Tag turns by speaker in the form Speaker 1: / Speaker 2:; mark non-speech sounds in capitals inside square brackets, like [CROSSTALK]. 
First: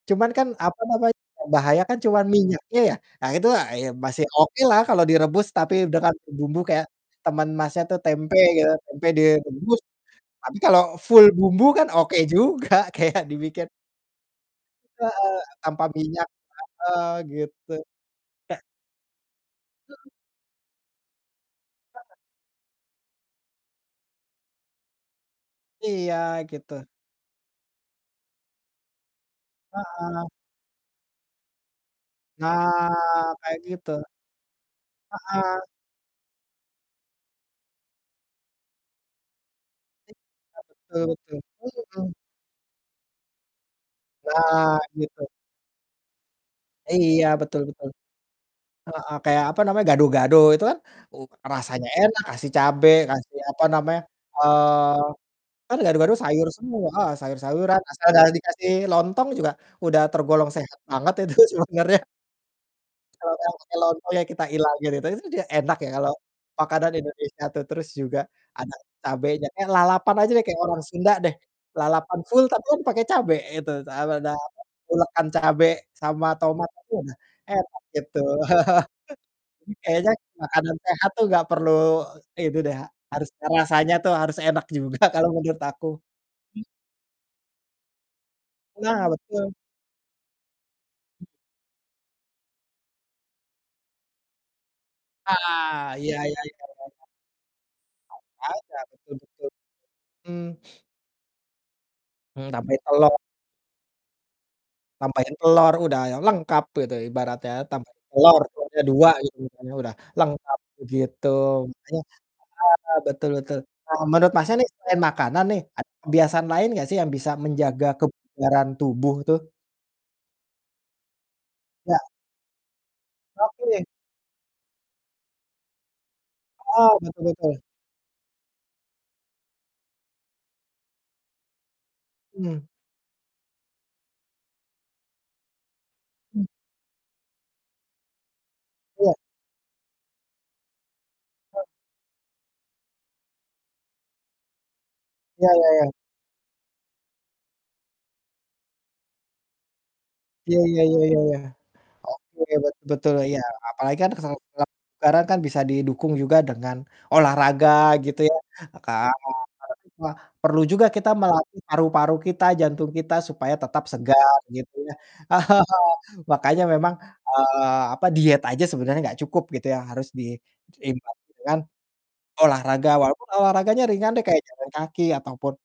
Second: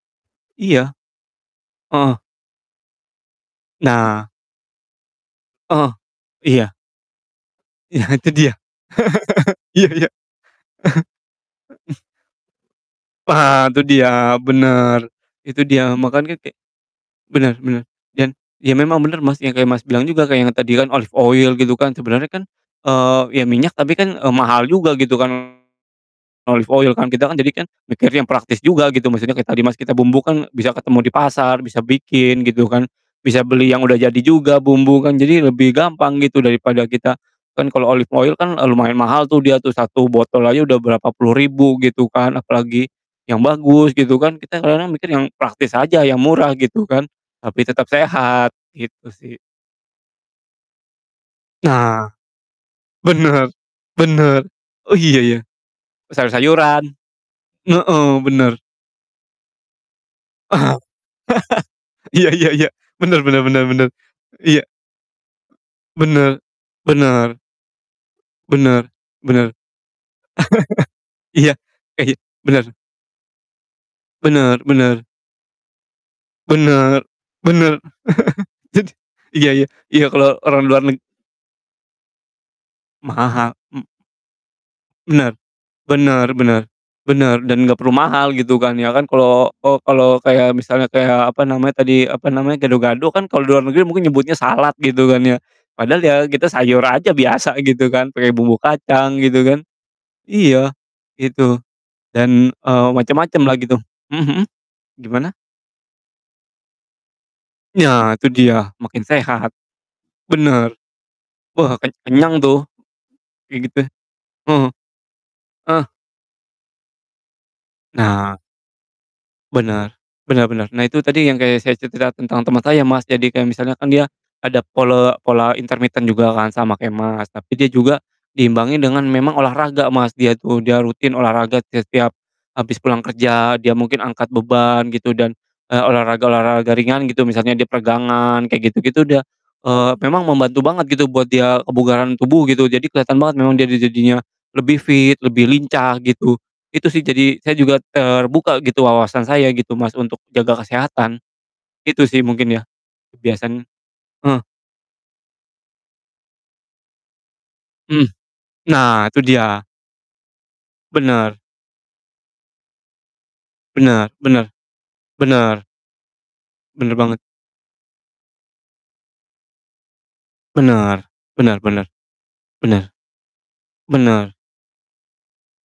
Speaker 1: Cuman kan, apa
Speaker 2: Iya.
Speaker 1: namanya, bahaya kan
Speaker 2: Heeh.
Speaker 1: cuman minyaknya ya? Ah, itu, ah, ya masih
Speaker 2: Nah.
Speaker 1: oke lah kalau direbus tapi
Speaker 2: Heeh.
Speaker 1: dengan bumbu-bumbu
Speaker 2: Iya.
Speaker 1: kayak teman Masnya tuh
Speaker 2: Iya, itu
Speaker 1: tempe
Speaker 2: dia.
Speaker 1: gitu, tempe
Speaker 2: [LAUGHS]
Speaker 1: direbus.
Speaker 2: Iya iya.
Speaker 1: Tapi kalau full bumbu kan
Speaker 2: [CHUCKLES] Ek
Speaker 1: oke juga, kayak dibikin
Speaker 2: Ha! Itu dia, bener!
Speaker 1: Heeh,
Speaker 2: Itu
Speaker 1: tanpa
Speaker 2: dia,
Speaker 1: minyak,
Speaker 2: makannya kek
Speaker 1: heeh,
Speaker 2: bener
Speaker 1: gitu.
Speaker 2: bener dan
Speaker 1: Kayak
Speaker 2: ya memang bener, Mas, yang kayak Mas bilang
Speaker 1: Mhm.
Speaker 2: juga kayak yang tadi kan, olive oil, gitu kan,
Speaker 1: Heeh.
Speaker 2: sebenernya kan, eee, ya minyak tapi kan, eee, mahal juga, gitu kan,
Speaker 1: Iya,
Speaker 2: olive
Speaker 1: gitu.
Speaker 2: oil kan, kita kan jadi kan mikir yang praktis juga gitu, maksudnya kayak tadi, Mas, kita
Speaker 1: Heeh.
Speaker 2: bumbukan bisa ketemu di pasar, bisa bikin, gitu kan.
Speaker 1: Nah,
Speaker 2: Bisa
Speaker 1: kayak
Speaker 2: beli yang udah
Speaker 1: gitu.
Speaker 2: jadi juga bumbukan, jadi
Speaker 1: Heeh.
Speaker 2: lebih gampang gitu, daripada kita kan kalo olive oil kan, eee, lumayan mahal tuh dia tuh, 1
Speaker 1: Iya,
Speaker 2: botol aja udah
Speaker 1: betul
Speaker 2: berapa puluh
Speaker 1: betul,
Speaker 2: ribu gitu
Speaker 1: mhm.
Speaker 2: kan, apalagi yang bagus gitu kan, kita
Speaker 1: Nah,
Speaker 2: kadang-kadang mikir
Speaker 1: gitu.
Speaker 2: yang praktis aja yang murah gitu kan.
Speaker 1: Iya, betul
Speaker 2: Tapi tetap
Speaker 1: betul.
Speaker 2: sehat, gitu
Speaker 1: Heeh,
Speaker 2: sih.
Speaker 1: kayak apa namanya, gado-gado itu kan, uh, rasanya
Speaker 2: Nah.
Speaker 1: enak, kasih cabe, kasih
Speaker 2: Bener
Speaker 1: apa namanya,
Speaker 2: bener. Oh, iya
Speaker 1: eee,
Speaker 2: ya.
Speaker 1: kan gado-gado sayur
Speaker 2: Sayur-sayuran.
Speaker 1: semua, heeh, sayur-sayuran asal
Speaker 2: Heeh,
Speaker 1: jangan
Speaker 2: bener.
Speaker 1: dikasih lontong juga, udah tergolong sehat
Speaker 2: [LAUGHS]
Speaker 1: banget itu sebenarnya.
Speaker 2: Iya iya iya. Bener
Speaker 1: Kalau
Speaker 2: bener
Speaker 1: udah
Speaker 2: bener
Speaker 1: pakai
Speaker 2: bener.
Speaker 1: lontong ya kita
Speaker 2: Iya.
Speaker 1: ilangin, gitu, itu kan juga enak ya, kalau
Speaker 2: Bener
Speaker 1: makanan
Speaker 2: bener.
Speaker 1: Indonesia tuh terus juga ada
Speaker 2: Bener
Speaker 1: cabenya
Speaker 2: bener.
Speaker 1: eh, lalapan aja deh kayak orang Sunda
Speaker 2: [LAUGHS]
Speaker 1: deh.
Speaker 2: Iya iya.
Speaker 1: Lalapan full tapi
Speaker 2: Bener.
Speaker 1: kan pakai cabe itu dabeda apa,
Speaker 2: Bener benar.
Speaker 1: ulekan cabe sama tomat aja
Speaker 2: Bener
Speaker 1: udah
Speaker 2: bener.
Speaker 1: enak gitu.
Speaker 2: [CHUCKLES] Jadi
Speaker 1: [CHUCKLES]
Speaker 2: iya iya iya,
Speaker 1: Kayaknya
Speaker 2: kalo orang
Speaker 1: makanan
Speaker 2: luar neg
Speaker 1: sehat tuh nggak perlu ini deh ha
Speaker 2: Maha
Speaker 1: harus
Speaker 2: ha mmm.
Speaker 1: rasanya tuh harus enak juga kalau
Speaker 2: Bener.
Speaker 1: menurut aku.
Speaker 2: Bener bener bener, dan gak perlu mahal gitu kan, ya kan,
Speaker 1: Nah betul.
Speaker 2: kalo oh, kalo kayak misalnya kayak, apa namanya tadi, apa namanya, gado-gado kan, kalo luar negeri mungkin nyebutnya salad, gitu kan ya.
Speaker 1: Ah,
Speaker 2: Padahal ya
Speaker 1: iya iya,
Speaker 2: kita
Speaker 1: bener
Speaker 2: sayur
Speaker 1: banget.
Speaker 2: aja biasa gitu kan, pake
Speaker 1: Sayur
Speaker 2: bumbu
Speaker 1: aja, betul
Speaker 2: kacang, gitu
Speaker 1: betul.
Speaker 2: kan.
Speaker 1: Mmm.
Speaker 2: Iya, gitu.
Speaker 1: Mmm,
Speaker 2: Dan,
Speaker 1: tambahin
Speaker 2: eee,
Speaker 1: telur.
Speaker 2: macem-macem lah gitu. Mhm mhm, gimana?
Speaker 1: Tambahin telur, udah ya lengkap tuh, itu ibaratnya tambahin
Speaker 2: Ya, itu
Speaker 1: telur,
Speaker 2: dia,
Speaker 1: telurnya
Speaker 2: makin
Speaker 1: 2, gitu,
Speaker 2: sehat.
Speaker 1: makannya udah lengkap
Speaker 2: Bener.
Speaker 1: begitu,
Speaker 2: Wah keny
Speaker 1: makanya
Speaker 2: kenyang tuh.
Speaker 1: heeh, betul betul.
Speaker 2: Kayak gitu.
Speaker 1: Eee, menurut Masnya nih,
Speaker 2: Mhm.
Speaker 1: selain makanan nih,
Speaker 2: Heeh.
Speaker 1: ada kebiasaan lain nggak sih yang bisa menjaga
Speaker 2: Nah.
Speaker 1: kebugaran tubuh tuh?
Speaker 2: Bener, bener bener. Nah, itu tadi yang kayak saya
Speaker 1: Ya.
Speaker 2: cerita-cerita tentang teman saya, Mas, jadi kayak misalnya
Speaker 1: Oke.
Speaker 2: kan dia ada pole pola intermittent juga kan sama
Speaker 1: Heeh,
Speaker 2: kayak
Speaker 1: betul
Speaker 2: Mas. Tapi
Speaker 1: betul.
Speaker 2: dia juga diimbangi dengan memang olahraga, Mas, dia itu, dia rutin olahraga te setiap
Speaker 1: Hmm.
Speaker 2: habis pulang kerja, dia mungkin angkat beban gitu dan, eee,
Speaker 1: Mmm.
Speaker 2: olahraga-olahraga ringan gitu misalnya dia peregangan, kayak gitu-gitu
Speaker 1: Iya.
Speaker 2: dia. Eee, memang membantu banget gitu buat dia
Speaker 1: Oh.
Speaker 2: kebugaran tubuh gitu, jadi keliatan banget memang dia di jadinya lebih fit, lebih
Speaker 1: Ya ya ya.
Speaker 2: lincah gitu. Itu sih, jadi saya juga terbuka gitu wawasan saya gitu, Mas, untuk jaga
Speaker 1: Iya, ya ya ya
Speaker 2: kesehatan.
Speaker 1: ya.
Speaker 2: Gitu sih
Speaker 1: Oke,
Speaker 2: mungkin ya,
Speaker 1: bet betul, iya,
Speaker 2: kebiasaannya.
Speaker 1: apalagi kan kesel
Speaker 2: Heeh.
Speaker 1: kalau sekarang kan bisa didukung juga dengan olahraga,
Speaker 2: Hmm.
Speaker 1: gitu ya. [UNINTELLIGIBLE]
Speaker 2: Nah, itu dia.
Speaker 1: Perlu juga kita
Speaker 2: Bener.
Speaker 1: melatih paru-paru kita, jantung kita, supaya tetap
Speaker 2: Bener
Speaker 1: segar,
Speaker 2: bener.
Speaker 1: gitu ya.
Speaker 2: Bener.
Speaker 1: [CHUCKLES] Makanya memang,
Speaker 2: Bener banget.
Speaker 1: eee, apa, diet aja sebenarnya nggak cukup, gitu ya, harus di
Speaker 2: Bener,
Speaker 1: diimbangi
Speaker 2: bener
Speaker 1: dengan
Speaker 2: bener.
Speaker 1: olahraga,
Speaker 2: Bener.
Speaker 1: walaupun olahraganya ringan deh,
Speaker 2: Bener.
Speaker 1: kayak jalan kaki ataupun